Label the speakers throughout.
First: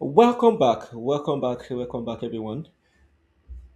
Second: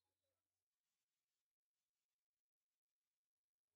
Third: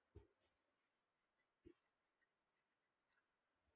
Speaker 1: Welcome back, welcome back, welcome back, everyone.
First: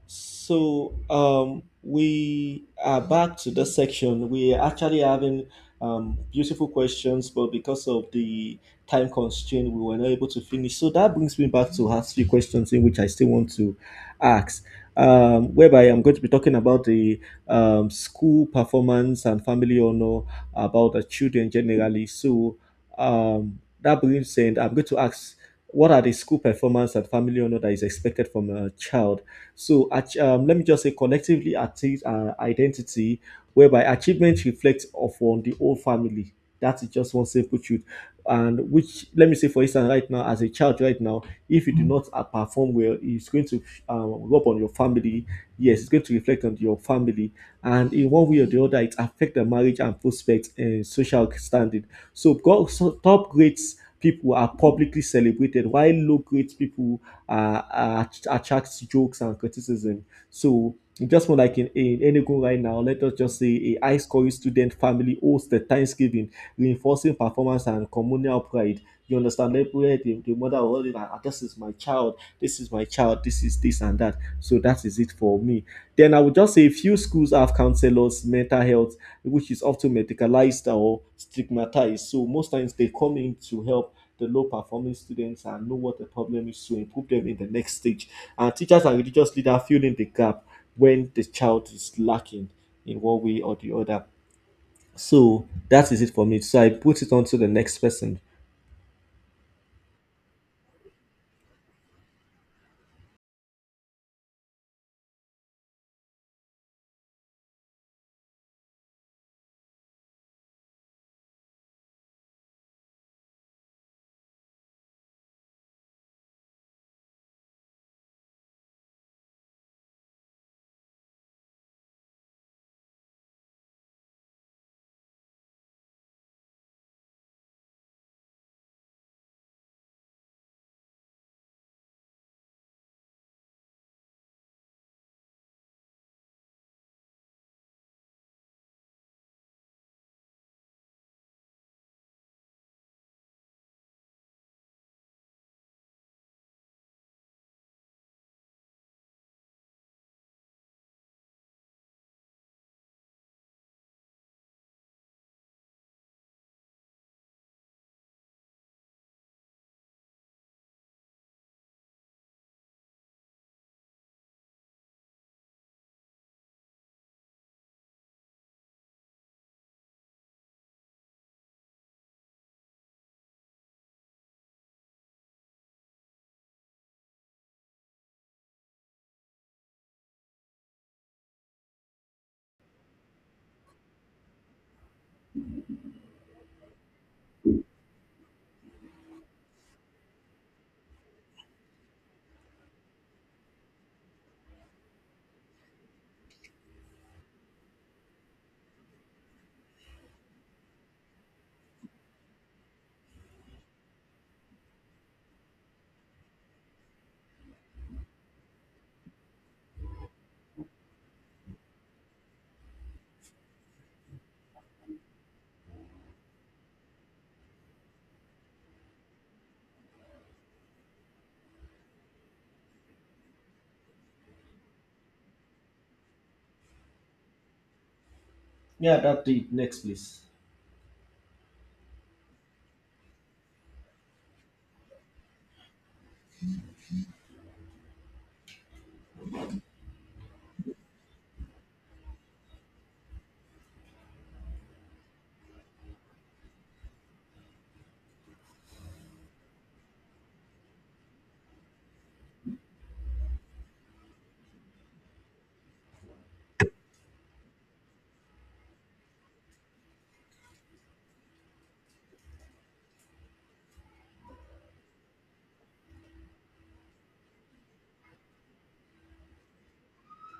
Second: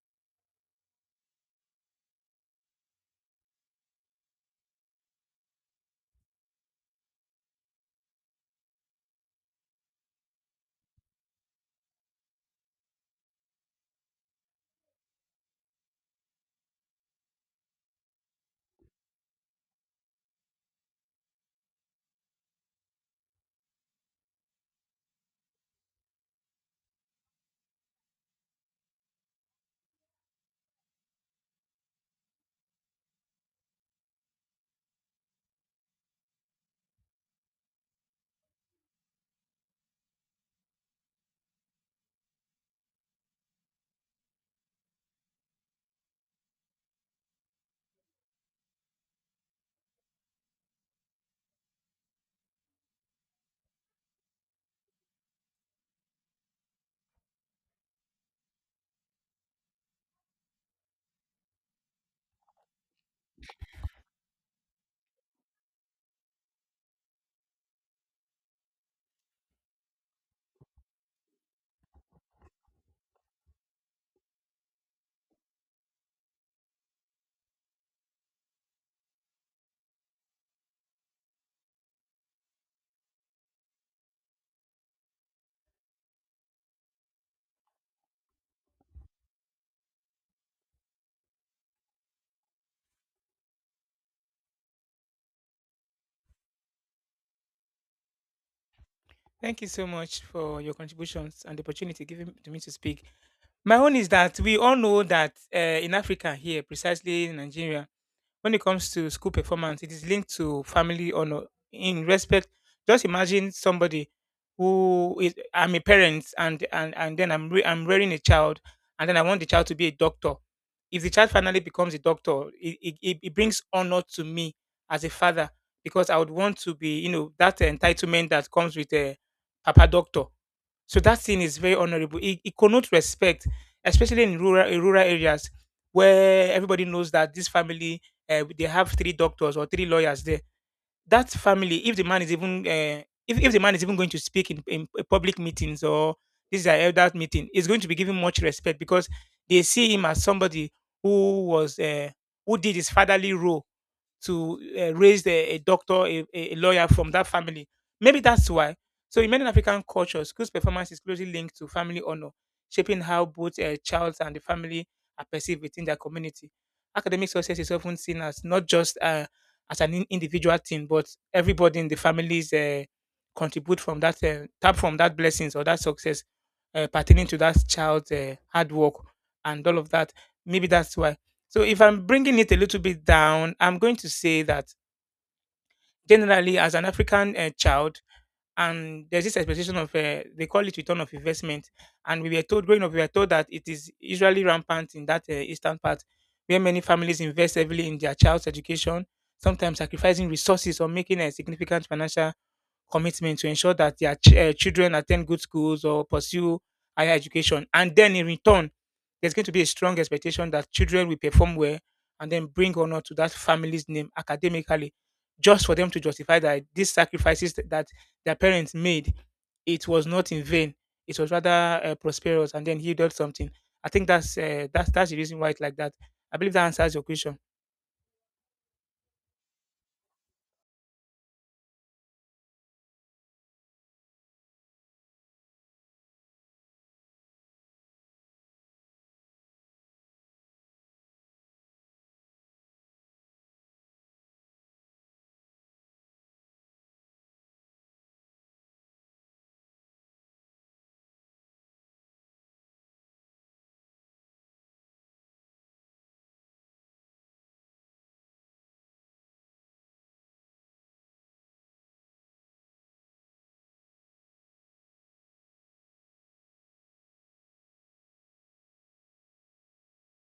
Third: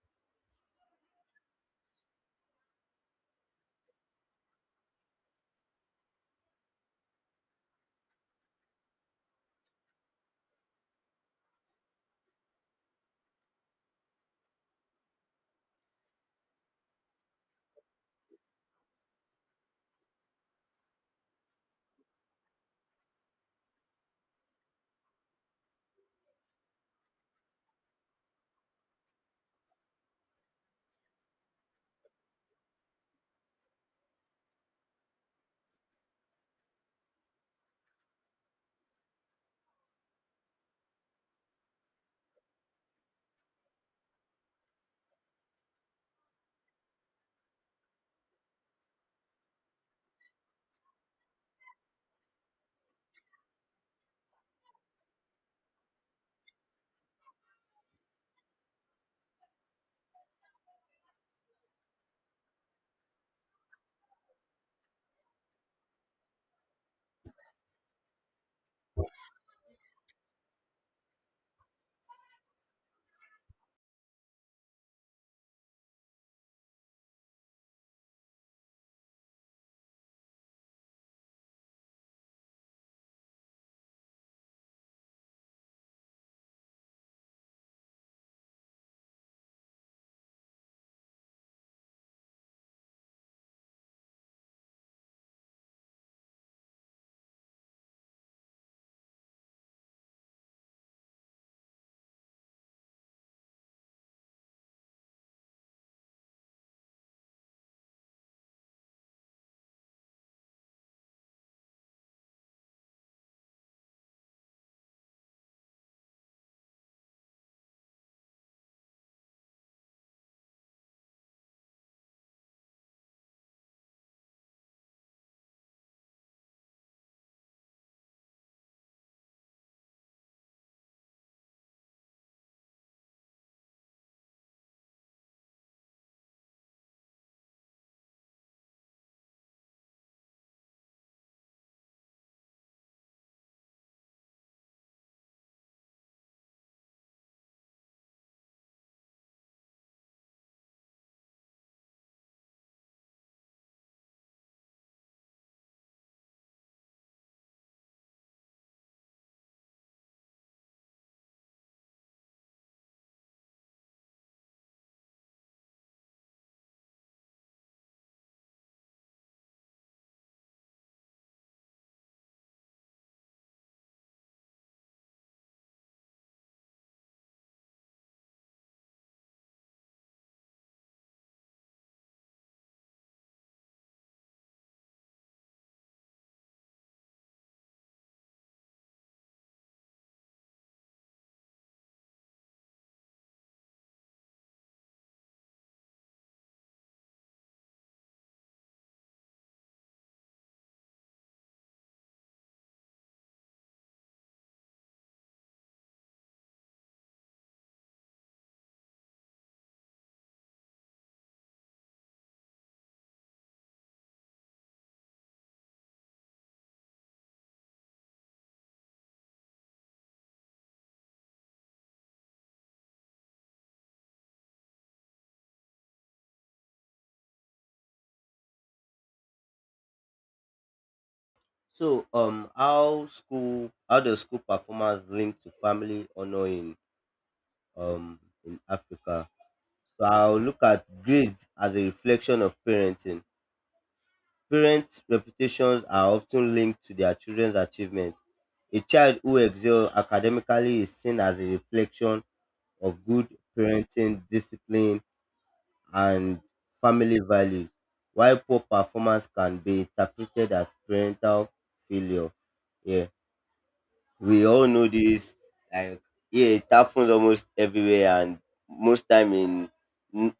Speaker 1: So we are back to this section. We are actually having beautiful questions, but because of the time constraint, we were not able to finish. So that brings me back to ask few questions in which I still want to ask, whereby I'm going to be talking about the school performance and family honor about the children generally. So that brings in, I'm going to ask, what are the school performance and family honor that is expected from a child? So, let me just say collectively achieve identity, whereby achievement reflects upon the whole family. That is just one simple truth. And which, let me say, for instance, right now, as a child, right now, if you do not perform well, it's going to rub on your family. Yes, it's going to reflect on your family, and in one way or the other, it affects the marriage and prospects and social standing. So, so top grades people are publicly celebrated, while low grades people uh, attracts jokes and criticism. So just more like in Enugu right now, let us just say a high scoring student family hosts the Thanksgiving, reinforcing performance and communal pride. You understand? Like, where the mother will always, ah, this is my child, this is my child, this is this and that. So that is it for me. Then I would just say a few schools have counselors, mental health, which is often medicalized or stigmatized. So most times they come in to help the low performing students and know what the problem is to improve them in the next stage. And teachers and religious leaders fill in the gap when the child is lacking in one way or the other. So that is it for me. So I put it on to the next person.
Speaker 2: Thank you so much for your contributions and the opportunity given to me to speak. My own is that we all know that in Africa, here, precisely in Nigeria, when it comes to school performance, it is linked to family honor. In respect, just imagine somebody who is I'm a parent and then I'm I'm rearing a child and then I want the child to be a doctor. If the child finally becomes a doctor, it brings honor to me as a father because I would want to be, you know, that entitlement that comes with a papa doctor. So that thing is very honorable. It connotes respect, especially in rural areas where everybody knows that this family they have three doctors or three lawyers there. That family, if the man is even if the man is even going to speak in public meetings or this is an elder meeting, is going to be given much respect because they see him as somebody who was who did his fatherly role to raise a doctor, a lawyer from that family. Maybe that's why. So in many African cultures, school's performance is closely linked to family honor, shaping how both a child and the family are perceived within their community. Academic success is often seen as not just as an individual thing, but everybody in the families contribute from that tap from that blessings or that success pertaining to that child's hard work and all of that. Maybe that's why. So if I'm bringing it a little bit down, I'm going to say that generally, as an African child, and there's this expectation of they call it return of investment, and we were told growing up, we were told that it is usually rampant in that eastern part, where many families invest heavily in their child's education, sometimes sacrificing resources or making a significant financial commitment to ensure that their children attend good schools or pursue higher education, and then in return there's going to be a strong expectation that children will perform well and then bring honor to that family's name academically, just for them to justify that these sacrifices that their parents made, it was not in vain. It was rather prosperous, and then he did something. I think that's that's the reason why it's like that. I believe that answers your question.
Speaker 1: Yeah, that the next please.
Speaker 3: So, how school, how does school performance link to family honor um in Africa? So I'll look at grades as a reflection of parenting. Parents' reputations are often linked to their children's achievements. A child who excels academically is seen as a reflection of good parenting, discipline, and family values, while poor performance can be interpreted as parental failure. Yeah. We all know this, like, yeah, it happens almost everywhere, and most time in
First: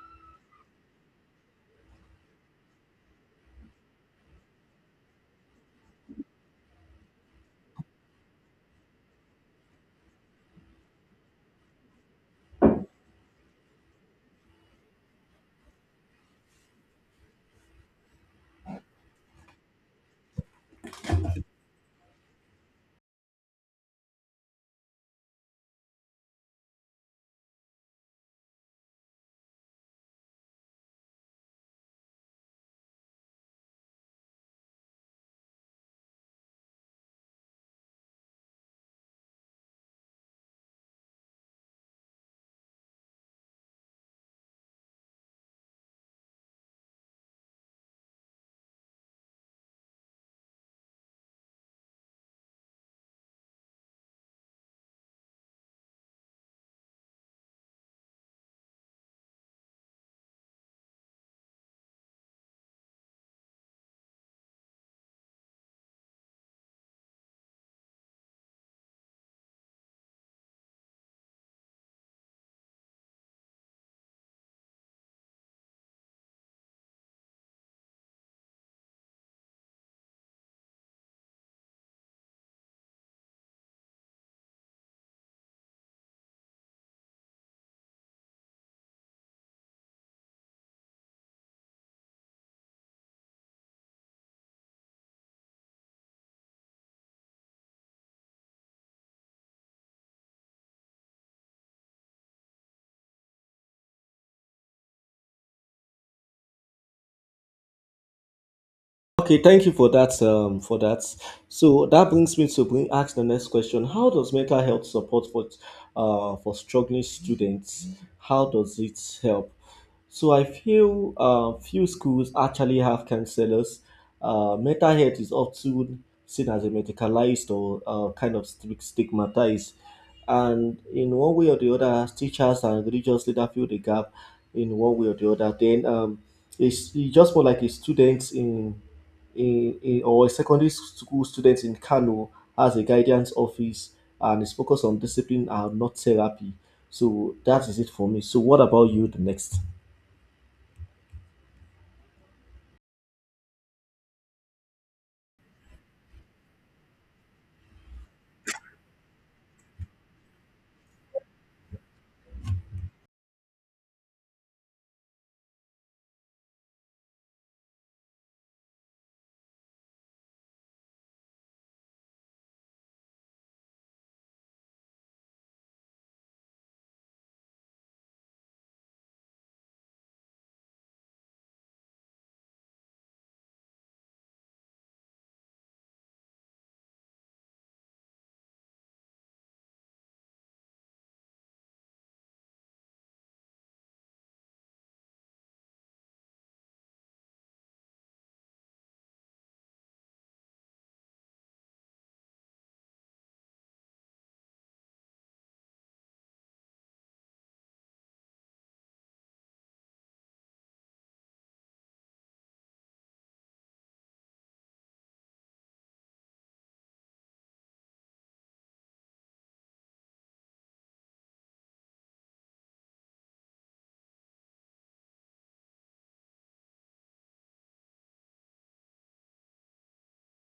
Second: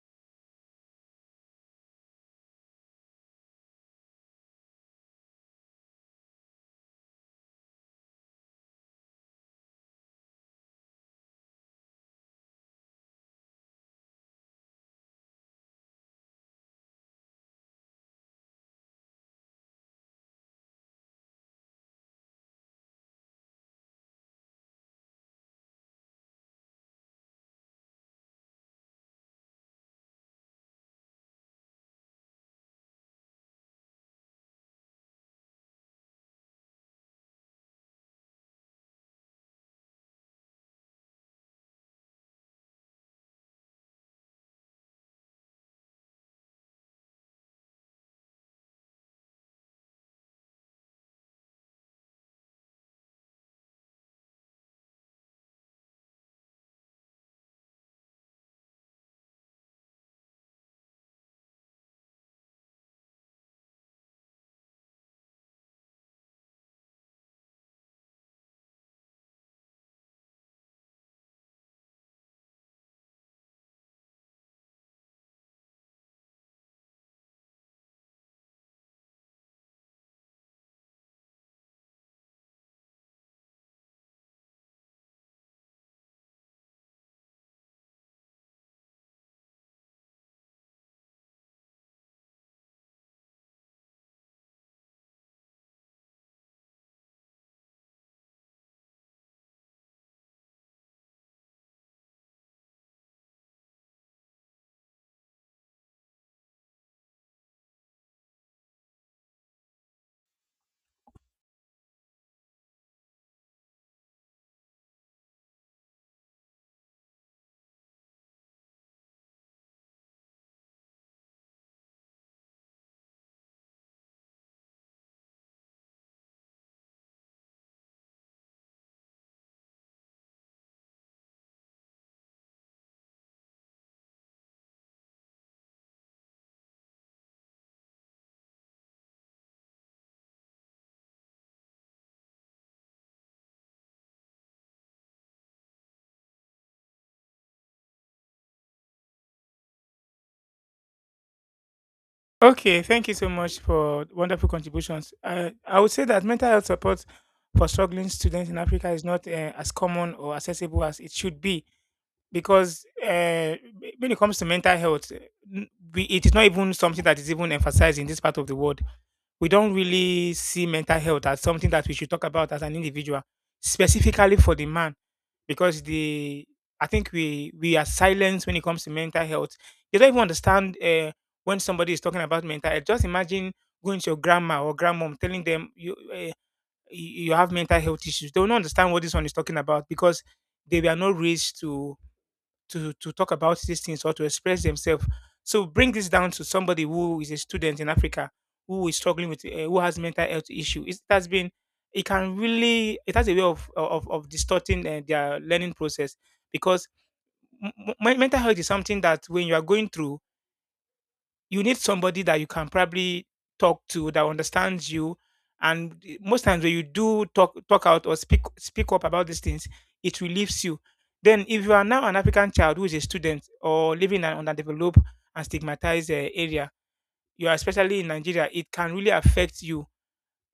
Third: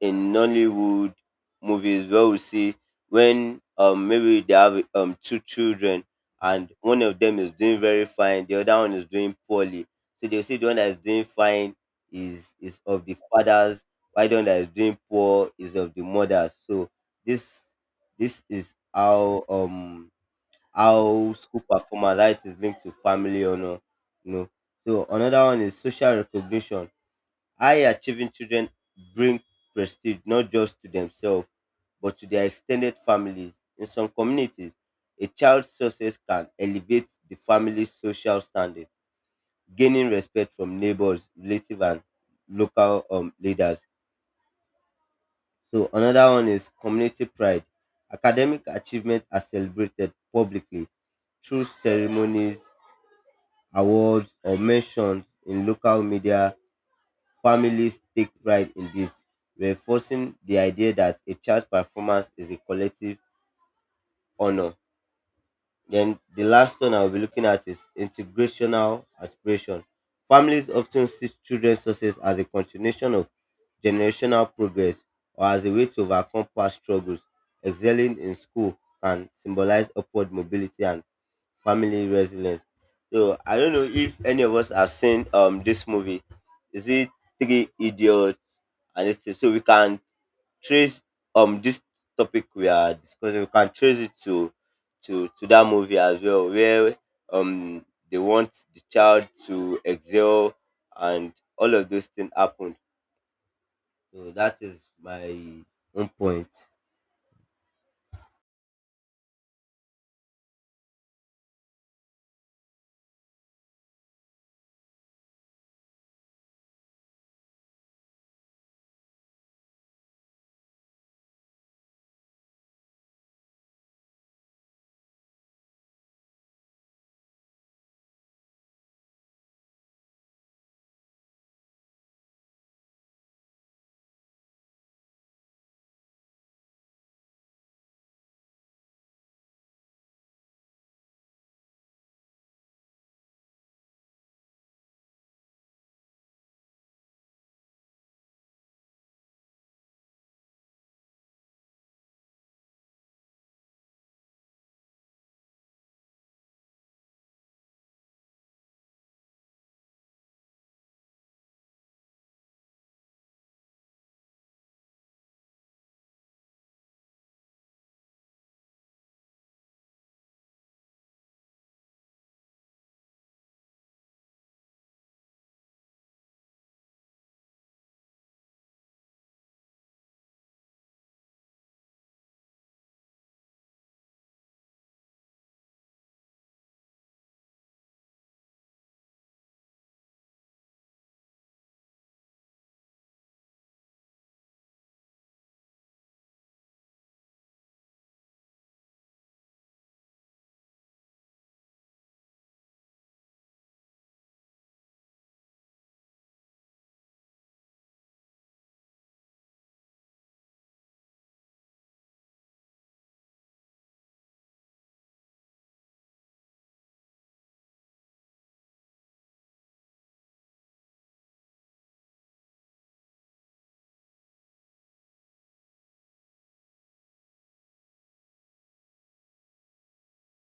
Speaker 3: Nollywood movies, where we see when maybe they have two children and one of them is doing very fine, the other one is doing poorly. So they see the one that is doing fine is of the fathers, while the one that is doing poor is of the mothers. So this this is how how school performance, how it is linked to family honor, you know So another one is social recognition. High achieving children bring prestige not just to themselves, but to their extended families. In some communities, a child's success can elevate the family's social standing, gaining respect from neighbors, relatives, and local leaders. So another one is community pride. Academic achievement are celebrated publicly through ceremonies, awards, or mentions in local media. Families take pride in this, reinforcing the idea that a child's performance is a collective honor. Then the last one I'll be looking at is integrational aspiration. Families often see children's success as a continuation of generational progress or as a way to overcome past struggles. Excelling in school can symbolize upward mobility and family resilience. So I don't know if any of us have seen this movie. Is it Three Idiots? And it's so we can trace this topic we are discussing. We can trace it to to that movie as well, where um they want the child to excel and all of those things happened. So that is my own point.
Speaker 1: Okay, thank you for that. So that brings me to bring ask the next question. How does mental health support for struggling students? How does it help? So I feel few schools actually have counselors. Mental health is often seen as a medicalized or kind of stigmatized, and in one way or the other, teachers and religious leaders fill the gap in one way or the other. It's just more like a student in a or a secondary school student in Kano has a guidance office and is focused on discipline and not therapy. So that is it for me. So what about you the next?
Speaker 2: Okay, thank you so much for wonderful contributions. I would say that mental health support for struggling students in Africa is not as common or accessible as it should be because when it comes to mental health, n- we, it is not even something that is even emphasized in this part of the world. We don't really see mental health as something that we should talk about as an individual, specifically for the man, because the I think we are silenced when it comes to mental health. You don't even understand when somebody is talking about mental health. Just imagine going to your grandma or grandmom telling them you you have mental health issues. They will not understand what this one is talking about because they were not raised to talk about these things or to express themselves. So bring this down to somebody who is a student in Africa who is struggling with who has mental health issue. It has been it can really it has a way of distorting their learning process because m- mental health is something that when you are going through you need somebody that you can probably talk to that understands you. And most times when you do talk out or speak up about these things, it relieves you. Then, if you are now an African child who is a student or living in an underdeveloped and stigmatized area, you are especially in Nigeria, it can really affect you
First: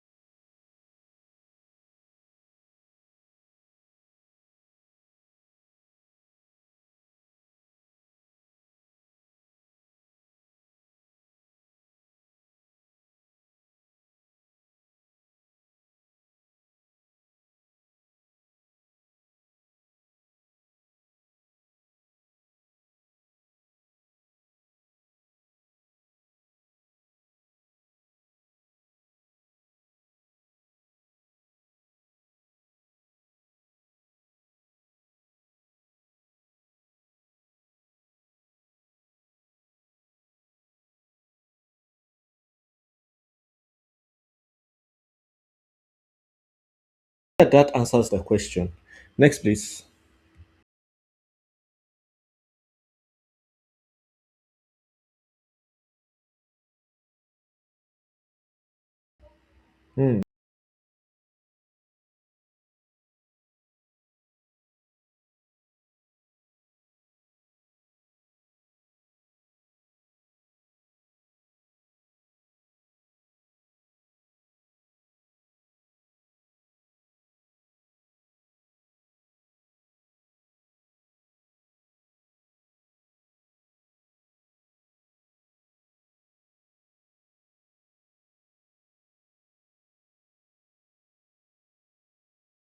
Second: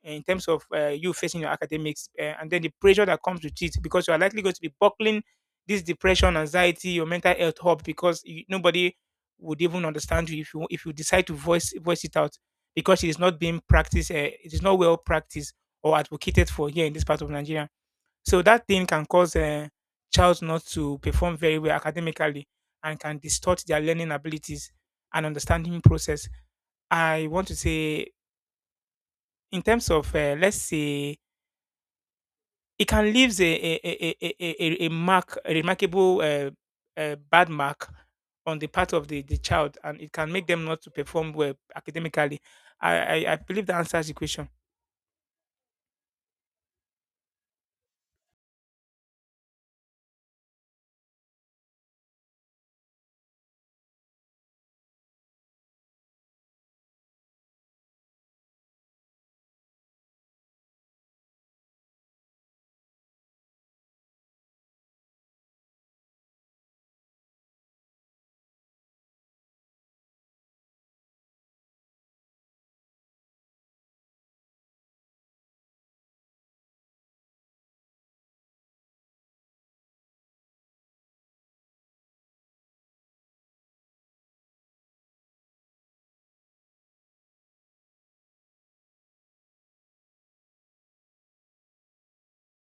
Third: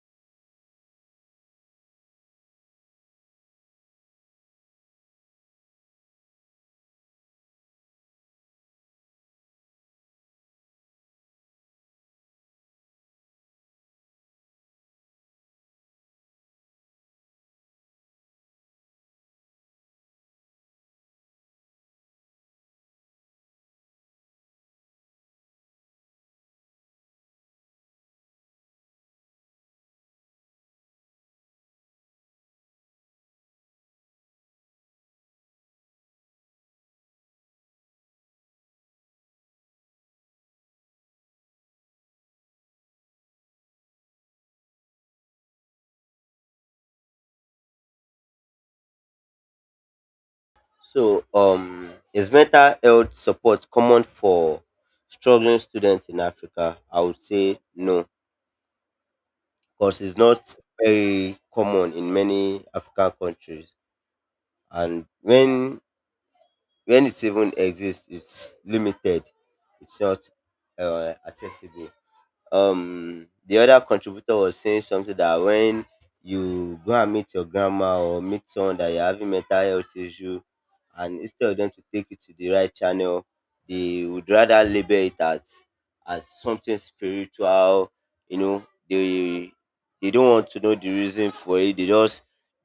Speaker 2: in terms of you facing your academics and then the pressure that comes with it because you are likely going to be buckling this depression, anxiety, your mental health up because you, nobody would even understand you if you decide to voice it out because it is not being practiced, it is not well practiced or advocated for here in this part of Nigeria. So that thing can cause child not to perform very well academically and can distort their learning abilities and understanding process. I want to say, in terms of, let's say, it can leave a mark, a remarkable, bad mark on the part of the child, and it can make them not to perform well academically. I believe that answers the question.
Speaker 1: Yeah, that answers the question. Next please.
Speaker 3: So, is mental health support common for struggling students in Africa? I would say no, because it's
Speaker 1: Hmm.
Speaker 3: not very common in many African countries. And when it even exists, it's limited. It's not accessible. The other contributor was saying something that when you go and meet your grandma or meet someone that you're having mental health issue, and instead of them to take you to the right channel, they would rather label it as something spiritual, you know. They they don't want to know the reason for it. They just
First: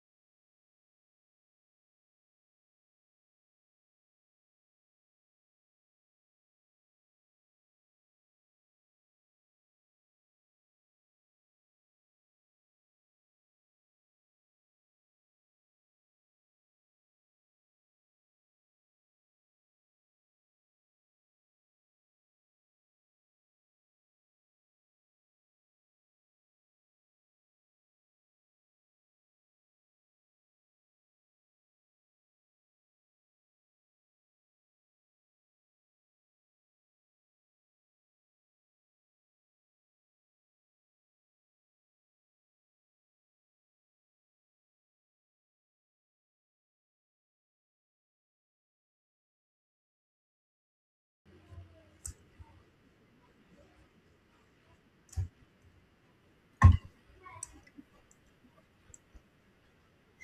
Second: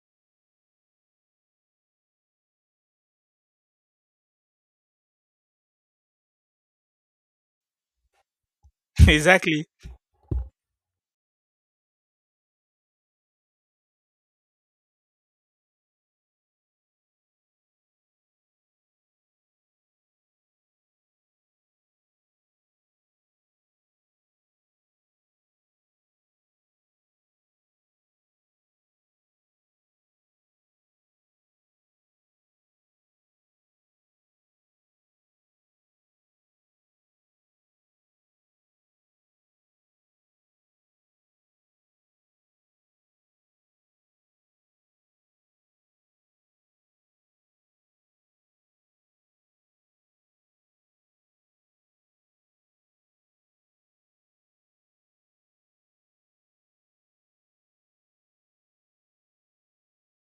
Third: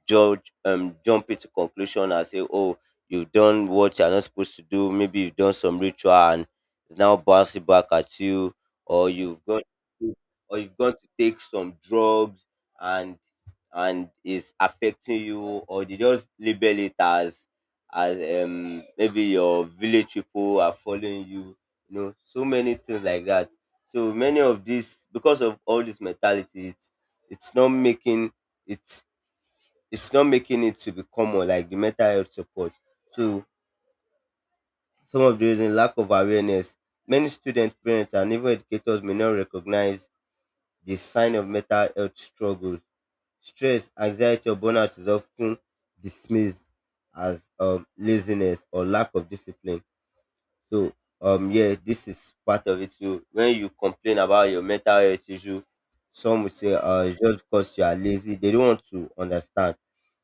Speaker 3: judge, jump into conclusion and say, oh, you've done what you're not supposed to do, maybe you've done some ritual and it's now bouncing back at you, or you've gone
Speaker 2: Exactly.
Speaker 3: to take some drugs and is affecting you. Or they just label it as maybe your village people are following you, you know, so many things like that. So many of these, because of all this mentality, it's not making, it's it's not making it to be common, like the mental health support. So some of the reason, lack of awareness. Many students, parents, and even educators may not recognize the sign of mental health struggles. Stress, anxiety, or burnout is often dismissed as laziness or lack of discipline. So, yeah, this is part of it too. When you complain about your mental health issue, some will say, it's just because you are lazy. They don't want to understand.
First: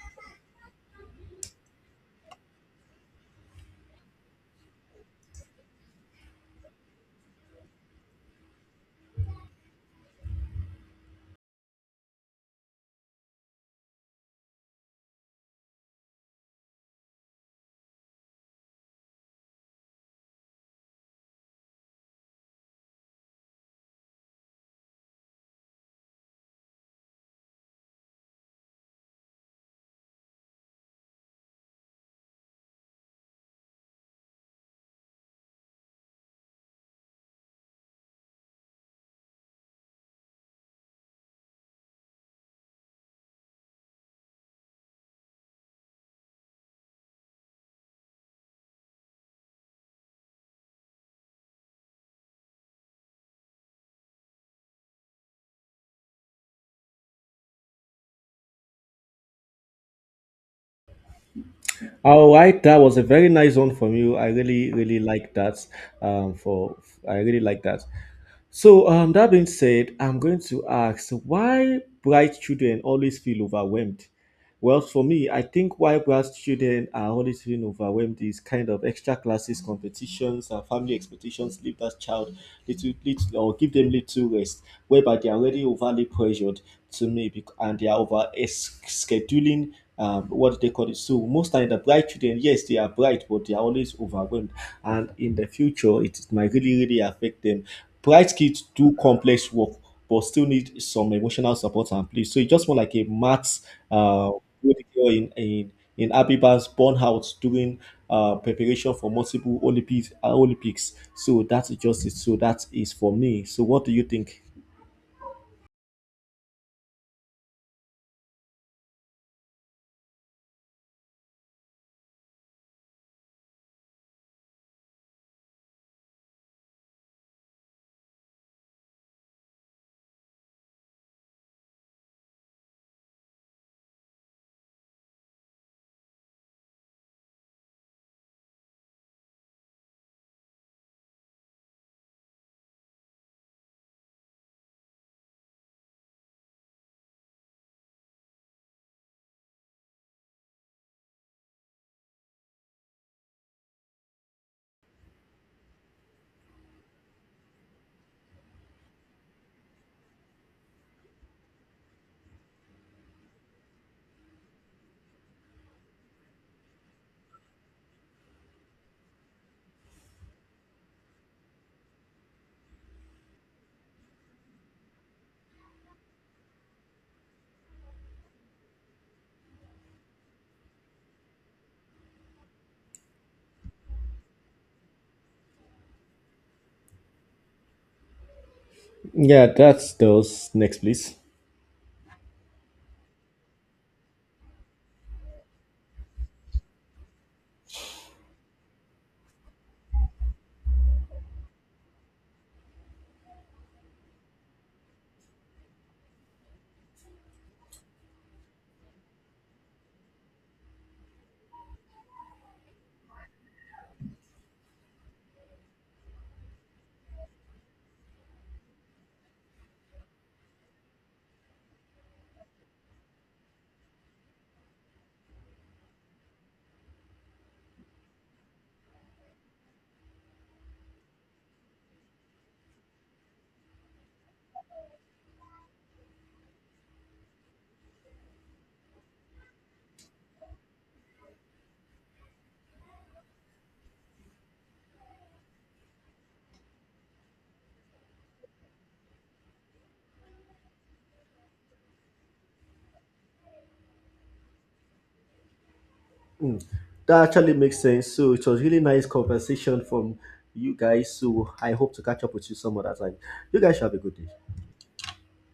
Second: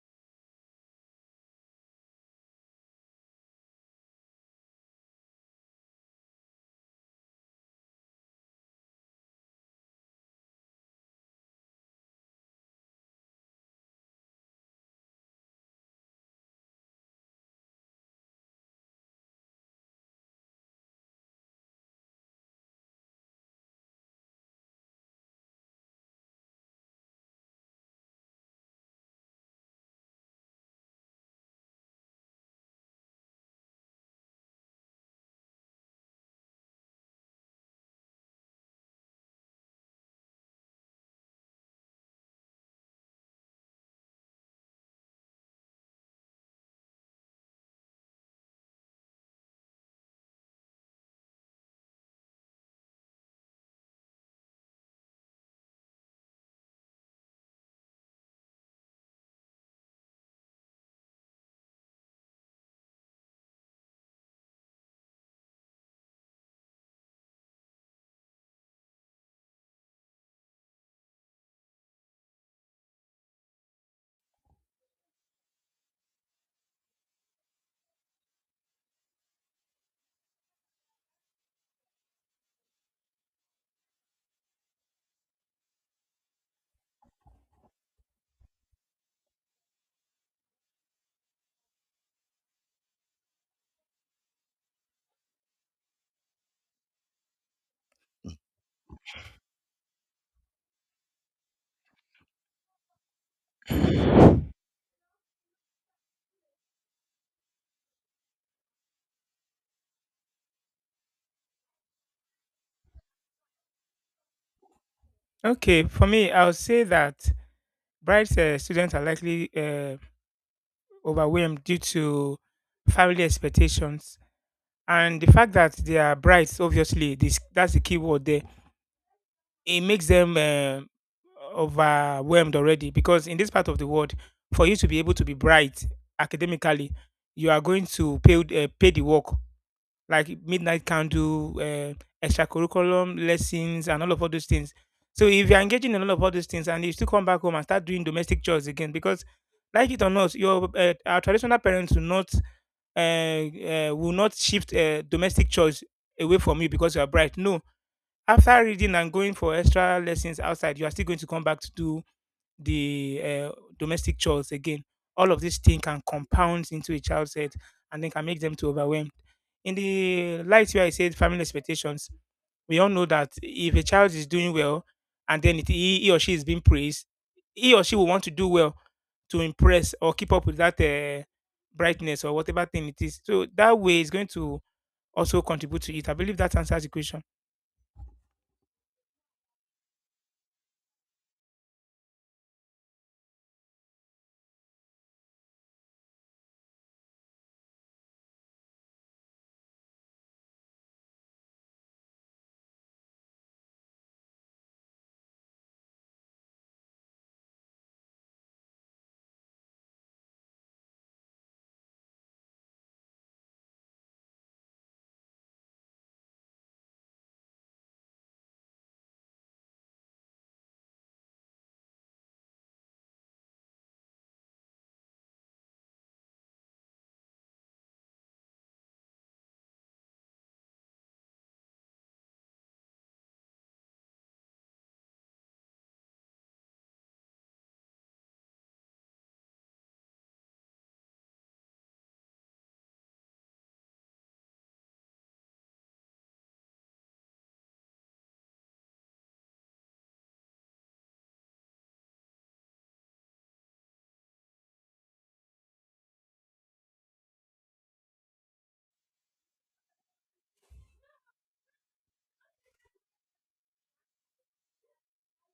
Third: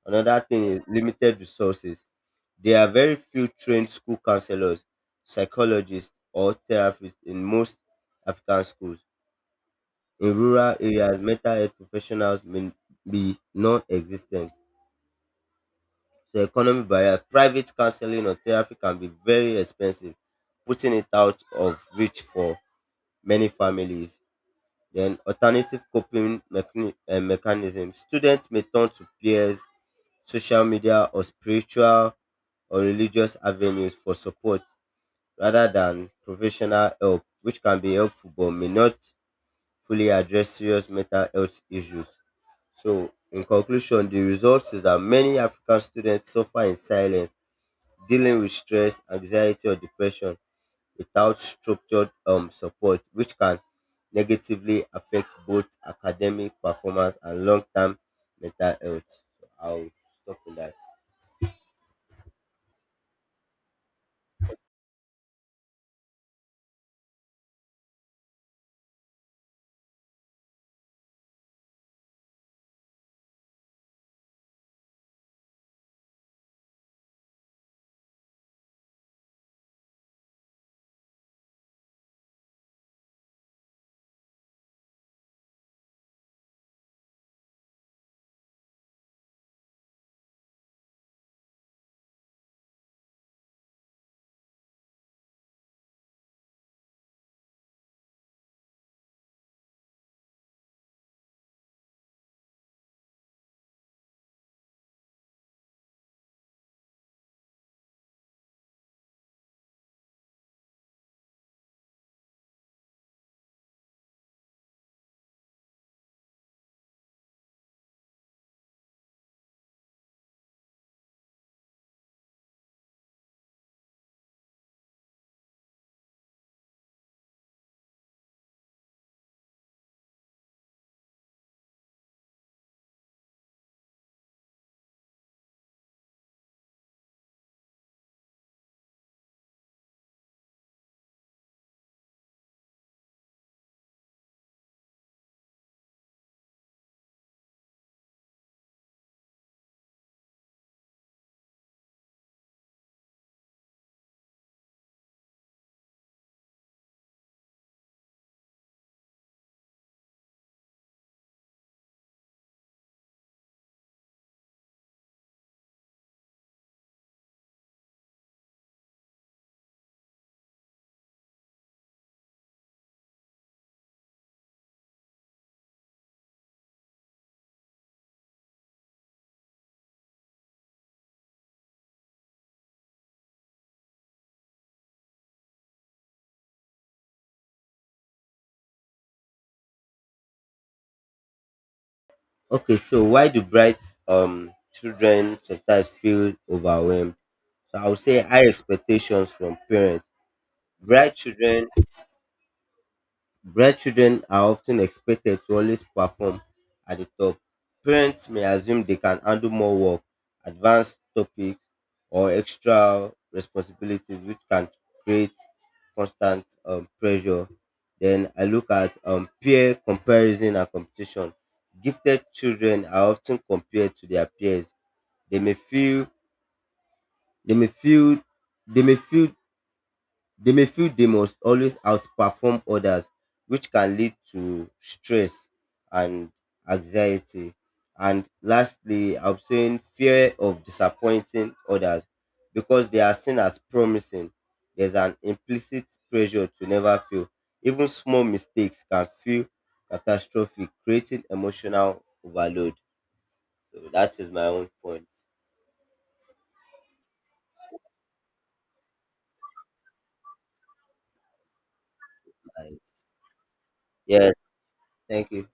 Speaker 3: Another thing is limited resources. There are very few trained school counselors, psychologists, or therapists in most African schools. In rural areas, mental health professionals may be non existent. So, economic barrier, private counseling or therapy can be very expensive, putting it out of reach for many families. Then, alternative coping mechanisms. Students may turn to peers, social media, or spiritual or religious avenues for support rather than professional help, which can be helpful but may not fully address serious mental health issues. So, in conclusion, the result is that many African students suffer in silence, dealing with stress, anxiety, or depression without structured support, which can negatively affect both academic performance and long term mental health. So, I'll stop with that.
Speaker 1: All right, that was a very nice one from you. I really, really like that. For I really like that. So that being said, I'm going to ask why bright children always feel overwhelmed. Well, for me, I think why bright children are always feeling overwhelmed is kind of extra classes, competitions, and family expectations leave that child little or give them little rest, whereby they are already overly pressured and they are scheduling what they call it? So most times the bright children, yes, they are bright, but they are always overwhelmed. And in the future, it might really, really affect them. Bright kids do complex work, but still need some emotional support and play. So it's just more like a maths uh, good girl in in Abiba's burnout during preparation for multiple Olympics. Olympics. So that's just it. So that is for me. So what do you think?
Speaker 2: Okay, for me, I'll say that bright students are likely overwhelmed due to family expectations and the fact that they are brides obviously this that's the key word there. It makes them overwhelmed already because in this part of the world for you to be able to be bright academically you are going to pay the work like midnight candle, extracurriculum lessons and all those things. So if you're engaging in all those things and you still come back home and start doing domestic chores again because like it or not your our traditional parents do not will not shift domestic chores away from you because you are bright. No, after reading and going for extra lessons outside, you are still going to come back to do the domestic chores again. All of these things can compound into a child's head and then can make them to overwhelmed. In the light where I said family expectations, we all know that if a child is doing well and then he or she is being praised, he or she will want to do well to impress or keep up with that brightness or whatever thing it is. So that way is going to also contribute to it. I believe that answers the question.
Speaker 1: Yeah, that's those. Next, please.
Speaker 3: Okay, so why do bright children sometimes feel overwhelmed? So, I would say high expectations from parents. Bright children Bright children are often expected to always perform at the top. Parents may assume they can handle more work, advanced topics, or extra responsibilities, which can create constant pressure. Then I look at peer comparison and competition. Gifted children are often compared to their peers. They may feel they may feel they may feel They may feel they must always outperform others, which can lead to stress and anxiety. And lastly, I'm saying fear of disappointing others, because they are seen as promising. There's an implicit pressure to never fail. Even small mistakes can feel catastrophic, creating emotional overload. So that is my own point.
Speaker 1: That actually makes sense. So it was really nice conversation from you guys. So I hope to catch up with you some other
Speaker 3: Nice.
Speaker 1: time. You guys should have a good day.
Speaker 3: Yes, thank you.